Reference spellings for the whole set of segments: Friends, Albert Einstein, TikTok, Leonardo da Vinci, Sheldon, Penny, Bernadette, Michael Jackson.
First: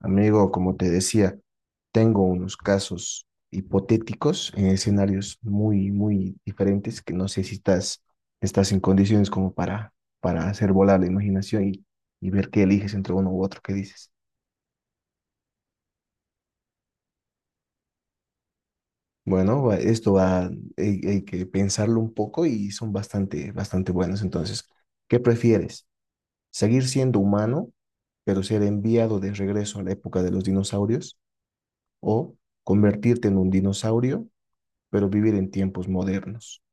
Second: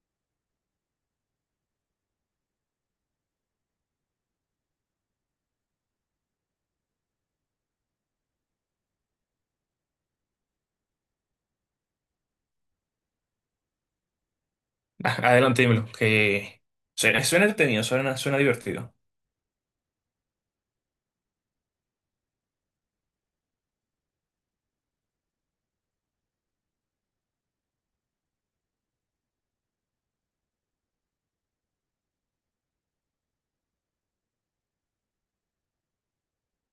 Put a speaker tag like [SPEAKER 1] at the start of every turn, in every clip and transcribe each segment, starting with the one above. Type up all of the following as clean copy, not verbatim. [SPEAKER 1] Amigo, como te decía, tengo unos casos hipotéticos en escenarios muy, muy diferentes que no sé si estás en condiciones como para hacer volar la imaginación y ver qué eliges entre uno u otro, qué dices.
[SPEAKER 2] Adelante, dímelo, que suena entretenido, suena divertido.
[SPEAKER 1] Bueno, esto va, hay que pensarlo un poco y son bastante, bastante buenos. Entonces, ¿qué prefieres? ¿Seguir siendo humano, pero ser enviado de regreso a la época de los dinosaurios? ¿O convertirte en un dinosaurio, pero vivir en tiempos modernos?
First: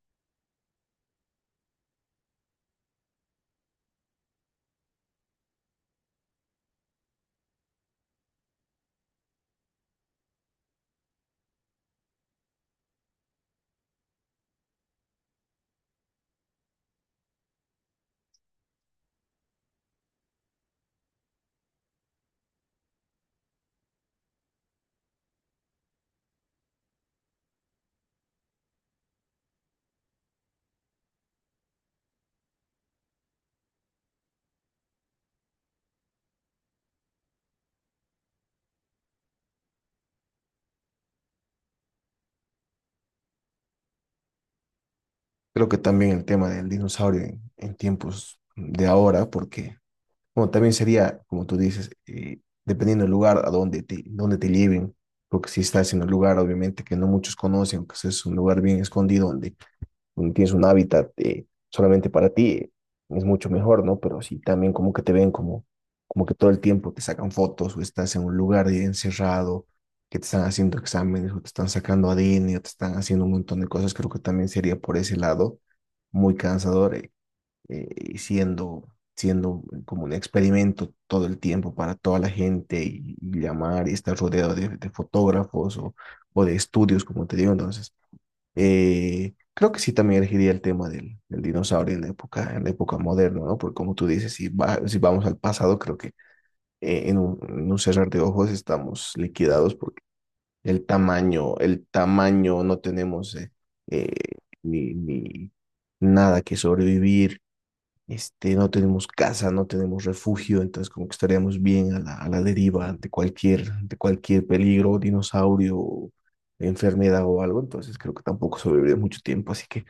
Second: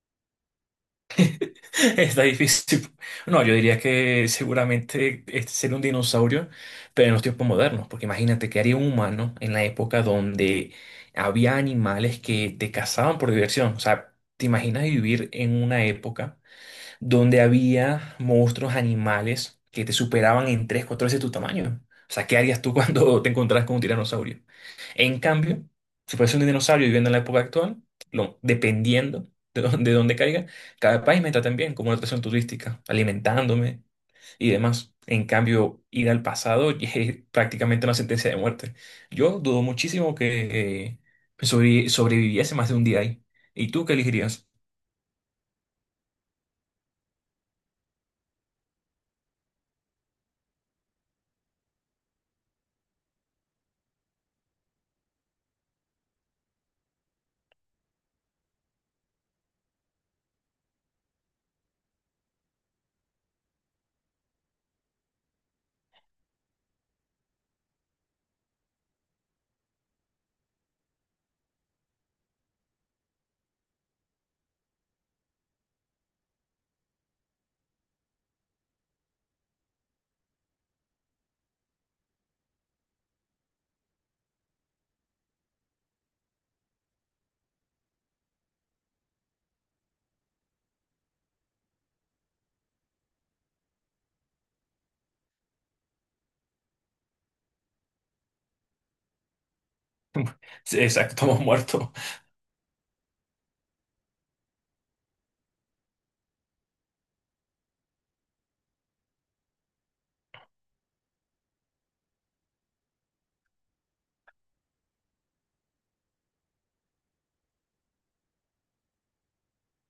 [SPEAKER 2] Está difícil. No, yo diría que seguramente este sería un dinosaurio, pero en los tiempos modernos, porque imagínate que haría un humano en la época donde había animales que te cazaban por diversión. O sea, ¿te imaginas vivir en una época donde había monstruos, animales que te superaban en tres, cuatro veces tu tamaño? O sea, ¿qué harías tú cuando te encontrás con un tiranosaurio? En cambio, si fuese un dinosaurio viviendo en la época actual, dependiendo de dónde caiga, cada país me tratan bien como una atracción turística, alimentándome y demás. En cambio, ir al pasado es prácticamente una sentencia de muerte. Yo dudo muchísimo que sobreviviese más de un día ahí. ¿Y tú qué elegirías?
[SPEAKER 1] Creo que también el tema del dinosaurio en tiempos de ahora, porque bueno, también sería, como tú dices, dependiendo del lugar a donde te lleven, porque si estás en un lugar, obviamente, que no muchos conocen, que es un lugar bien escondido, donde tienes un hábitat solamente para ti, es mucho mejor, ¿no? Pero si también como que te ven como que todo el tiempo te sacan fotos o estás en un lugar encerrado, que te están haciendo exámenes o te están sacando ADN o te están haciendo un montón de cosas, creo que también sería por ese lado muy cansador, y siendo como un experimento todo el tiempo para toda la gente y llamar y estar rodeado de fotógrafos o de estudios, como te digo, entonces creo que sí también elegiría el tema del dinosaurio en la época moderna, ¿no? Porque como tú dices, si vamos al pasado, creo que en un cerrar de ojos estamos liquidados porque
[SPEAKER 2] Sí, exacto,
[SPEAKER 1] el
[SPEAKER 2] muerto.
[SPEAKER 1] tamaño, no tenemos eh, ni nada que sobrevivir este, no tenemos casa, no tenemos refugio, entonces como que estaríamos bien a la deriva ante cualquier peligro, dinosaurio, enfermedad o algo, entonces creo que tampoco sobreviviré mucho tiempo, así que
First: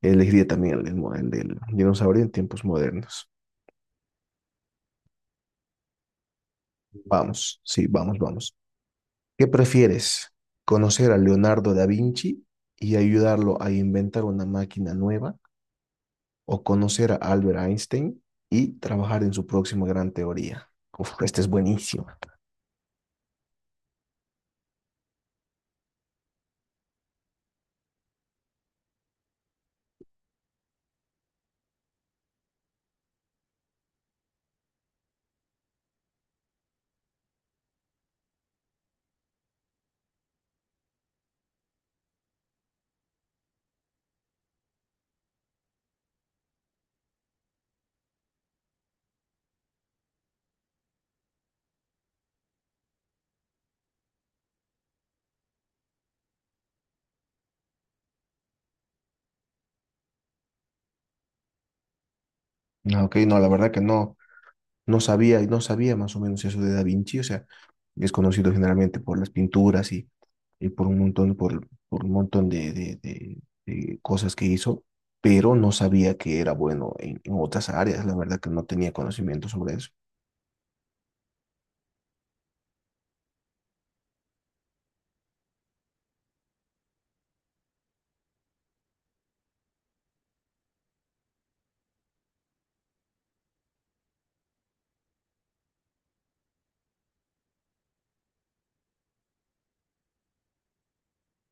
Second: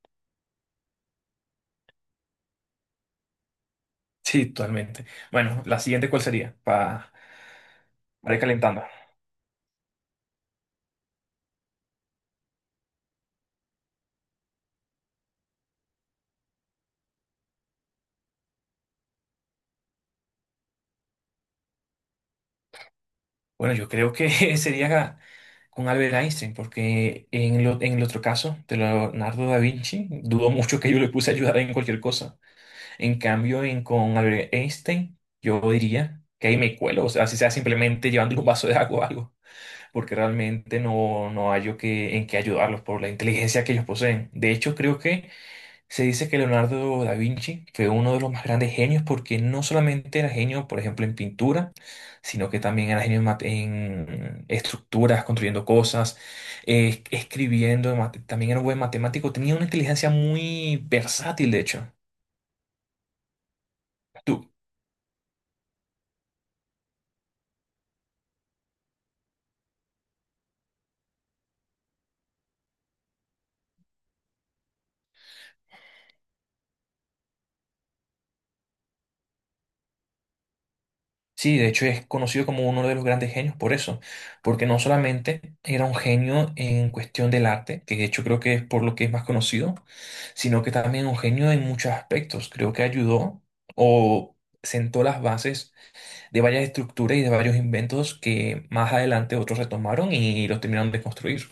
[SPEAKER 1] elegiría también el del dinosaurio en tiempos modernos.
[SPEAKER 2] Sí, totalmente. Bueno, la siguiente, ¿cuál sería? Para
[SPEAKER 1] Vamos, sí, vamos,
[SPEAKER 2] ir
[SPEAKER 1] vamos.
[SPEAKER 2] calentando.
[SPEAKER 1] ¿Qué prefieres? ¿Conocer a Leonardo da Vinci y ayudarlo a inventar una máquina nueva o conocer a Albert Einstein y trabajar en su próxima gran teoría? Uf, este es buenísimo.
[SPEAKER 2] Bueno, yo creo que sería con Albert Einstein, porque en el otro caso, de Leonardo da Vinci, dudo mucho que yo le puse a ayudar en cualquier cosa. En cambio, en, con Albert Einstein, yo diría que ahí me cuelo, o sea, si sea simplemente llevándole un vaso de agua o algo, porque realmente no hallo que, en qué ayudarlos por la inteligencia que ellos poseen. De hecho, creo que se dice que Leonardo da Vinci fue uno de los más grandes genios porque no solamente era genio, por ejemplo, en pintura, sino que también era genio en estructuras, construyendo cosas, escribiendo, también era un buen matemático, tenía una inteligencia muy versátil, de hecho.
[SPEAKER 1] Ah, ok, no, la verdad que no sabía y no sabía más o menos eso de Da Vinci, o sea, es conocido generalmente por las pinturas y por un montón, por un montón de cosas que hizo, pero no sabía que era bueno en otras áreas, la verdad que no tenía conocimiento sobre eso.
[SPEAKER 2] Sí, de hecho es conocido como uno de los grandes genios por eso, porque no solamente era un genio en cuestión del arte, que de hecho creo que es por lo que es más conocido, sino que también un genio en muchos aspectos. Creo que ayudó o sentó las bases de varias estructuras y de varios inventos que más adelante otros retomaron y los terminaron de construir.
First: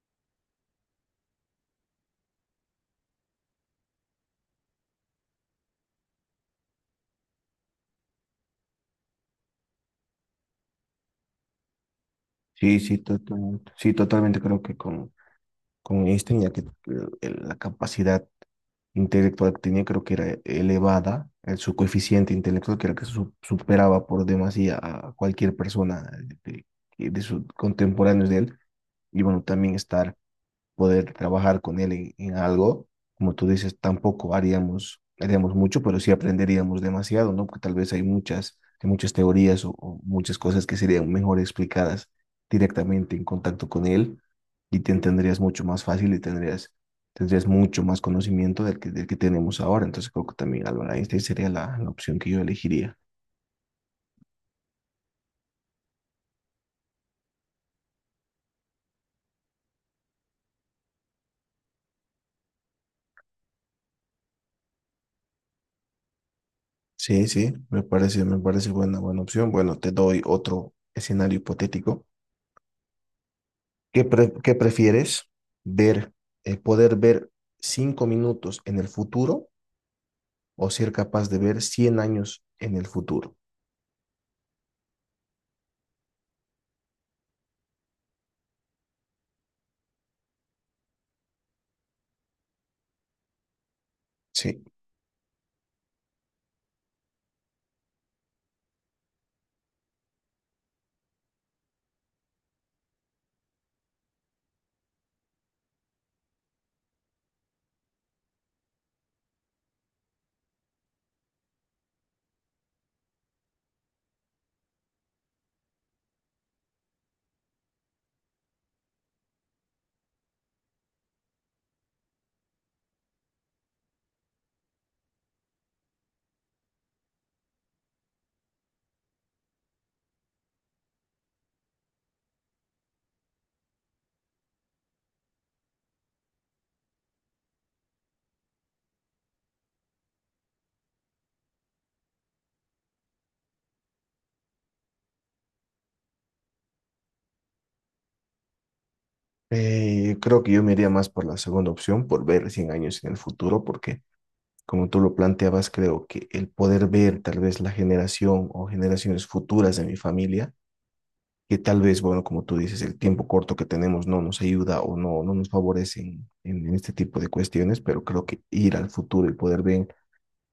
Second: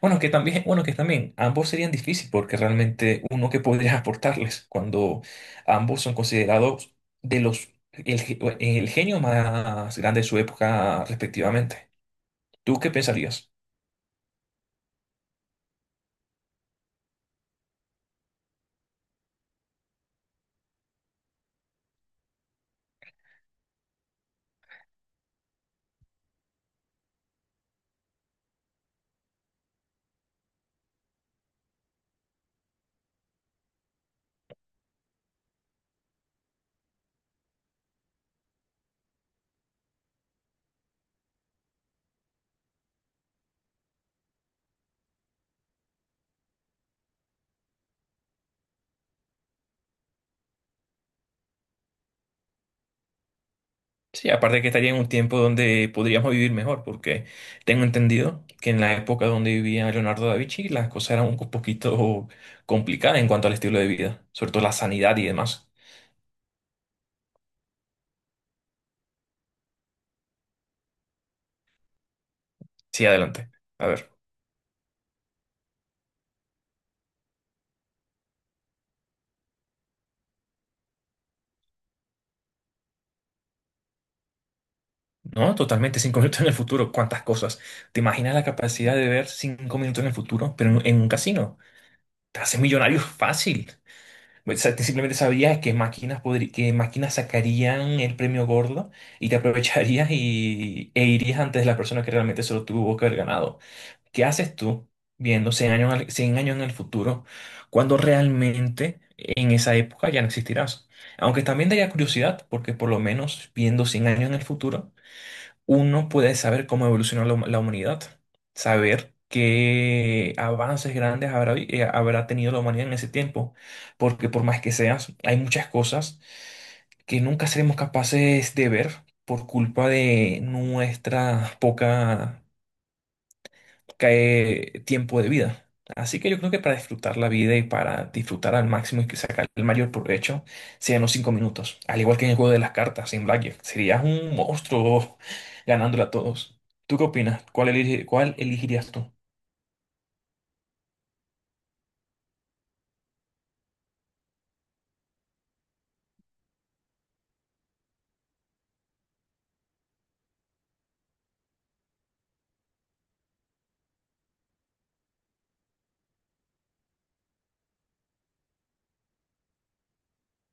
[SPEAKER 2] Bueno, que también ambos serían difíciles porque realmente uno que podría aportarles cuando ambos son considerados de los el, ge- el genio más grande de su época respectivamente. ¿Tú
[SPEAKER 1] Sí,
[SPEAKER 2] qué
[SPEAKER 1] sí,
[SPEAKER 2] pensarías?
[SPEAKER 1] totalmente creo que con Einstein, ya que la capacidad intelectual que tenía creo que era elevada, el, su coeficiente intelectual que era que superaba por demasía a cualquier persona de, de sus contemporáneos de él, y bueno, también estar poder trabajar con él en algo. Como tú dices, tampoco haríamos mucho, pero sí aprenderíamos demasiado, ¿no? Porque tal vez hay muchas teorías o muchas cosas que serían mejor explicadas directamente en contacto con él y te entenderías mucho más fácil y tendrías mucho más conocimiento del que tenemos ahora. Entonces creo que también Albert Einstein sería la opción que yo elegiría.
[SPEAKER 2] Sí, aparte que estaría en un tiempo donde podríamos vivir mejor, porque tengo entendido que en la época donde vivía Leonardo da Vinci las cosas eran un poquito complicadas en cuanto al estilo de vida, sobre todo la sanidad y demás.
[SPEAKER 1] Sí, sí, me parece buena, buena opción. Bueno, te doy otro escenario hipotético.
[SPEAKER 2] Sí, adelante. A
[SPEAKER 1] ¿Qué,
[SPEAKER 2] ver.
[SPEAKER 1] pre- qué prefieres ver, poder ver cinco minutos en el futuro o ser capaz de ver 100 años en el futuro?
[SPEAKER 2] No, totalmente, 5 minutos en el futuro, cuántas cosas. ¿Te imaginas la capacidad de ver 5 minutos en el futuro, pero en un casino? Te haces millonario fácil. O
[SPEAKER 1] Sí,
[SPEAKER 2] sea, te simplemente sabrías qué máquinas sacarían el premio gordo y te aprovecharías y, e irías antes de la persona que realmente se lo tuvo que haber ganado. ¿Qué haces tú viendo 100 años en el futuro cuando realmente en esa época ya no existirás? Aunque también daría curiosidad, porque por lo menos viendo 100 años en el futuro uno puede saber cómo evolucionó la humanidad, saber qué avances grandes habrá, habrá tenido la humanidad en ese tiempo, porque por más que seas, hay muchas cosas que nunca seremos capaces de ver por culpa de nuestra poca cae tiempo de vida. Así que yo creo que para disfrutar la vida y para disfrutar al máximo y que sacar el mayor provecho, sean los 5 minutos. Al igual que en el juego de las cartas, en Blackjack, serías un monstruo ganándole a todos. ¿Tú qué opinas? ¿Cuál elegirías tú?
[SPEAKER 1] creo que yo me iría más por la segunda opción, por ver 100 años en el futuro, porque como tú lo planteabas, creo que el poder ver tal vez la generación o generaciones futuras de mi familia, que tal vez, bueno, como tú dices, el tiempo corto que tenemos no nos ayuda o no nos favorece en este tipo de cuestiones, pero creo que ir al futuro y poder ver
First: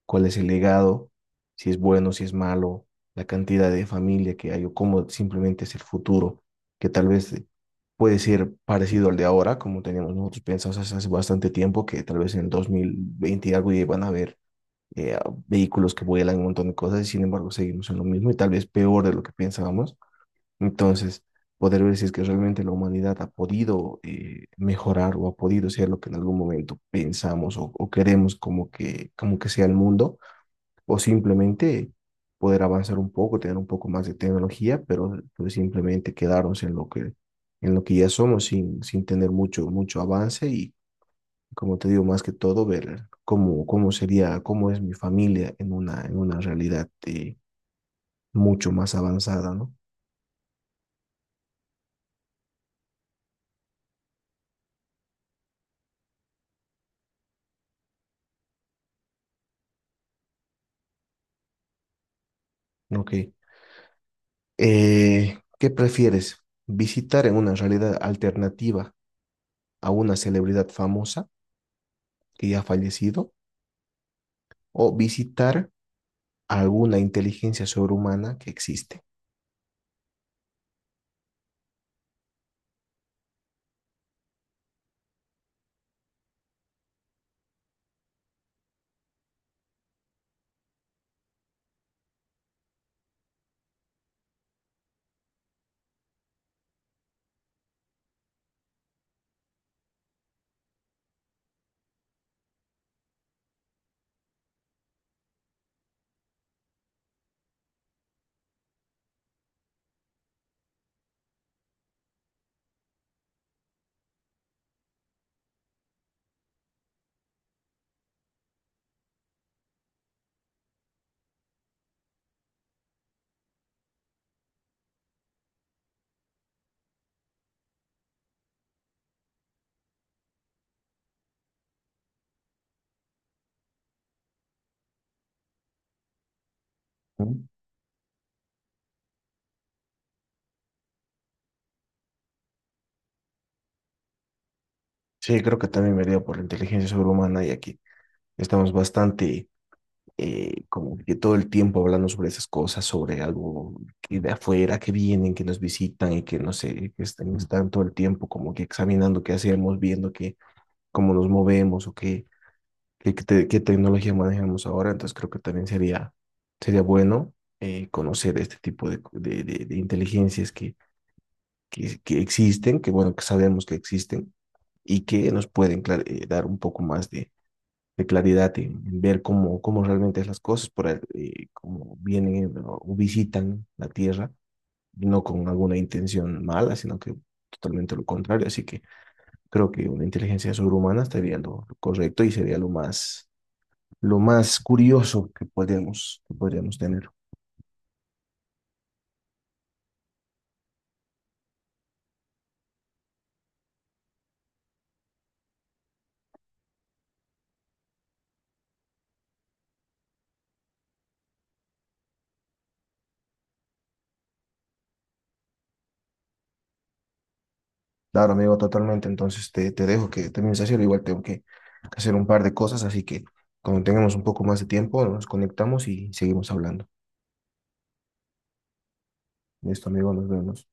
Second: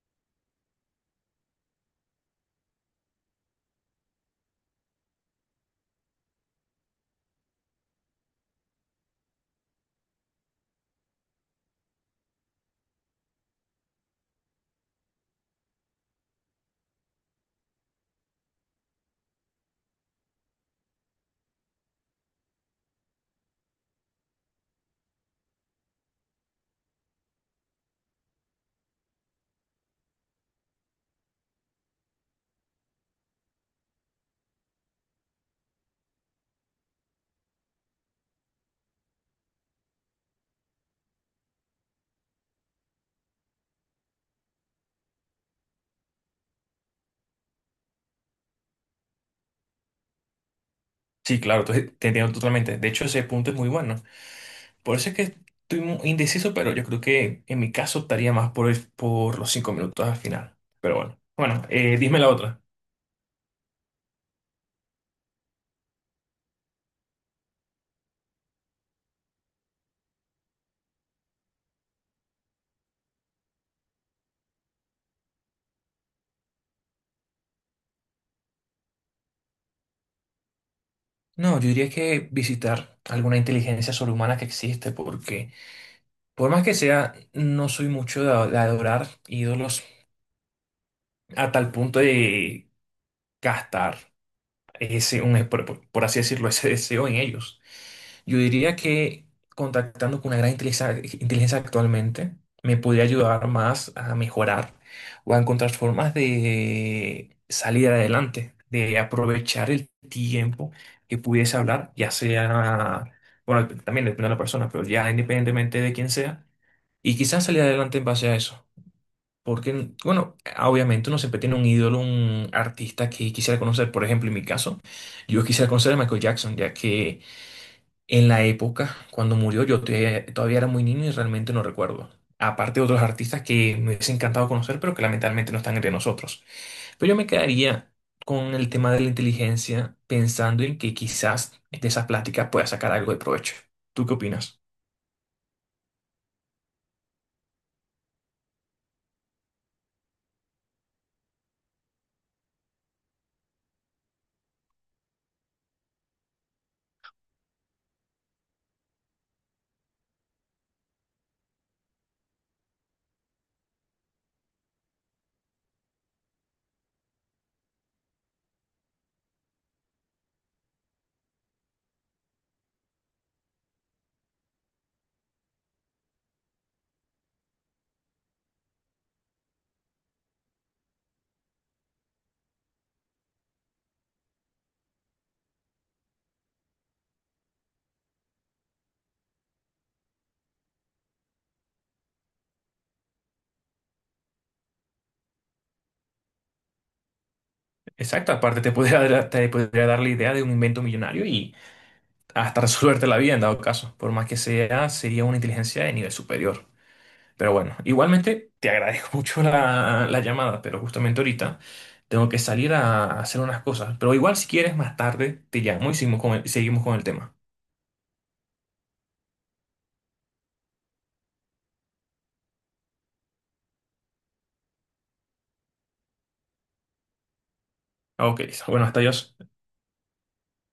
[SPEAKER 1] cuál es el legado, si es bueno, si es malo, la cantidad de familia que hay o cómo simplemente es el futuro, que tal vez puede ser parecido al de ahora, como teníamos nosotros pensados hace bastante tiempo, que tal vez en el 2020 y algo ya van a haber eh, vehículos que vuelan, un montón de cosas, y sin embargo seguimos en lo mismo y tal vez peor de lo que pensábamos. Entonces, poder ver si es que realmente la humanidad ha podido mejorar o ha podido ser lo que en algún momento pensamos o queremos como que sea el mundo o simplemente poder avanzar un poco, tener un poco más de tecnología, pero pues, simplemente quedarnos en lo que ya somos sin tener mucho, mucho avance y, como te digo, más que todo, ver cómo, cómo sería, cómo es mi familia en una realidad mucho más avanzada, ¿no?
[SPEAKER 2] Sí, claro, te entiendo totalmente. De hecho, ese punto es muy bueno. Por eso es que estoy indeciso, pero yo creo que en mi caso estaría más por los 5 minutos al final. Pero bueno, bueno, dime la otra.
[SPEAKER 1] Ok. ¿Qué prefieres? ¿Visitar en una realidad alternativa a una celebridad famosa que ya ha fallecido o visitar a alguna inteligencia sobrehumana que existe?
[SPEAKER 2] No, yo diría que visitar alguna inteligencia sobrehumana que existe, porque por más que sea, no soy mucho de adorar ídolos a tal punto de gastar ese, un, por así decirlo, ese deseo en ellos. Yo diría que contactando con una gran inteligencia actualmente me podría ayudar más a mejorar o a encontrar formas de salir adelante, de aprovechar el tiempo que pudiese hablar, ya sea, bueno, también depende de la persona, pero ya independientemente de quién sea, y quizás salir adelante en base a eso. Porque, bueno, obviamente uno siempre tiene un ídolo, un artista que quisiera conocer. Por ejemplo, en mi caso, yo quisiera conocer a Michael Jackson, ya que en la época, cuando murió, todavía era muy niño y realmente no recuerdo. Aparte de otros artistas que me hubiese encantado conocer, pero que lamentablemente no están entre nosotros. Pero yo me
[SPEAKER 1] ¿No?
[SPEAKER 2] quedaría con el tema de la inteligencia, pensando en que quizás de esas pláticas pueda sacar algo de provecho. ¿Tú qué opinas?
[SPEAKER 1] Sí, creo que también me dio por la inteligencia sobrehumana y aquí estamos bastante como que todo el tiempo hablando sobre esas cosas, sobre algo que de afuera, que vienen, que nos visitan y que no sé, que están, están todo el tiempo como que examinando qué hacemos, viendo que, cómo nos movemos o qué, qué tecnología manejamos ahora. Entonces creo que también sería, sería bueno conocer este tipo de inteligencias que existen, que bueno, que sabemos que existen y que nos pueden dar un poco más de claridad en ver cómo, cómo realmente es las cosas, cómo vienen o visitan la Tierra, no con alguna intención mala, sino que totalmente lo contrario. Así que creo que una inteligencia sobrehumana estaría lo correcto y sería lo más curioso que podríamos tener.
[SPEAKER 2] Exacto, aparte te podría dar la idea de un invento millonario y hasta resolverte la vida en dado caso. Por más que sea, sería una inteligencia de nivel superior. Pero bueno, igualmente te agradezco mucho la llamada, pero justamente ahorita tengo que salir a hacer unas cosas. Pero igual si quieres más tarde te llamo y seguimos con el tema.
[SPEAKER 1] Claro, amigo, totalmente. Entonces te dejo que termines de hacer. Igual tengo que hacer un par de cosas, así que cuando tengamos un poco más de tiempo, nos conectamos y seguimos hablando.
[SPEAKER 2] Ok, listo. Bueno, hasta adiós.
[SPEAKER 1] Listo, amigo, nos vemos.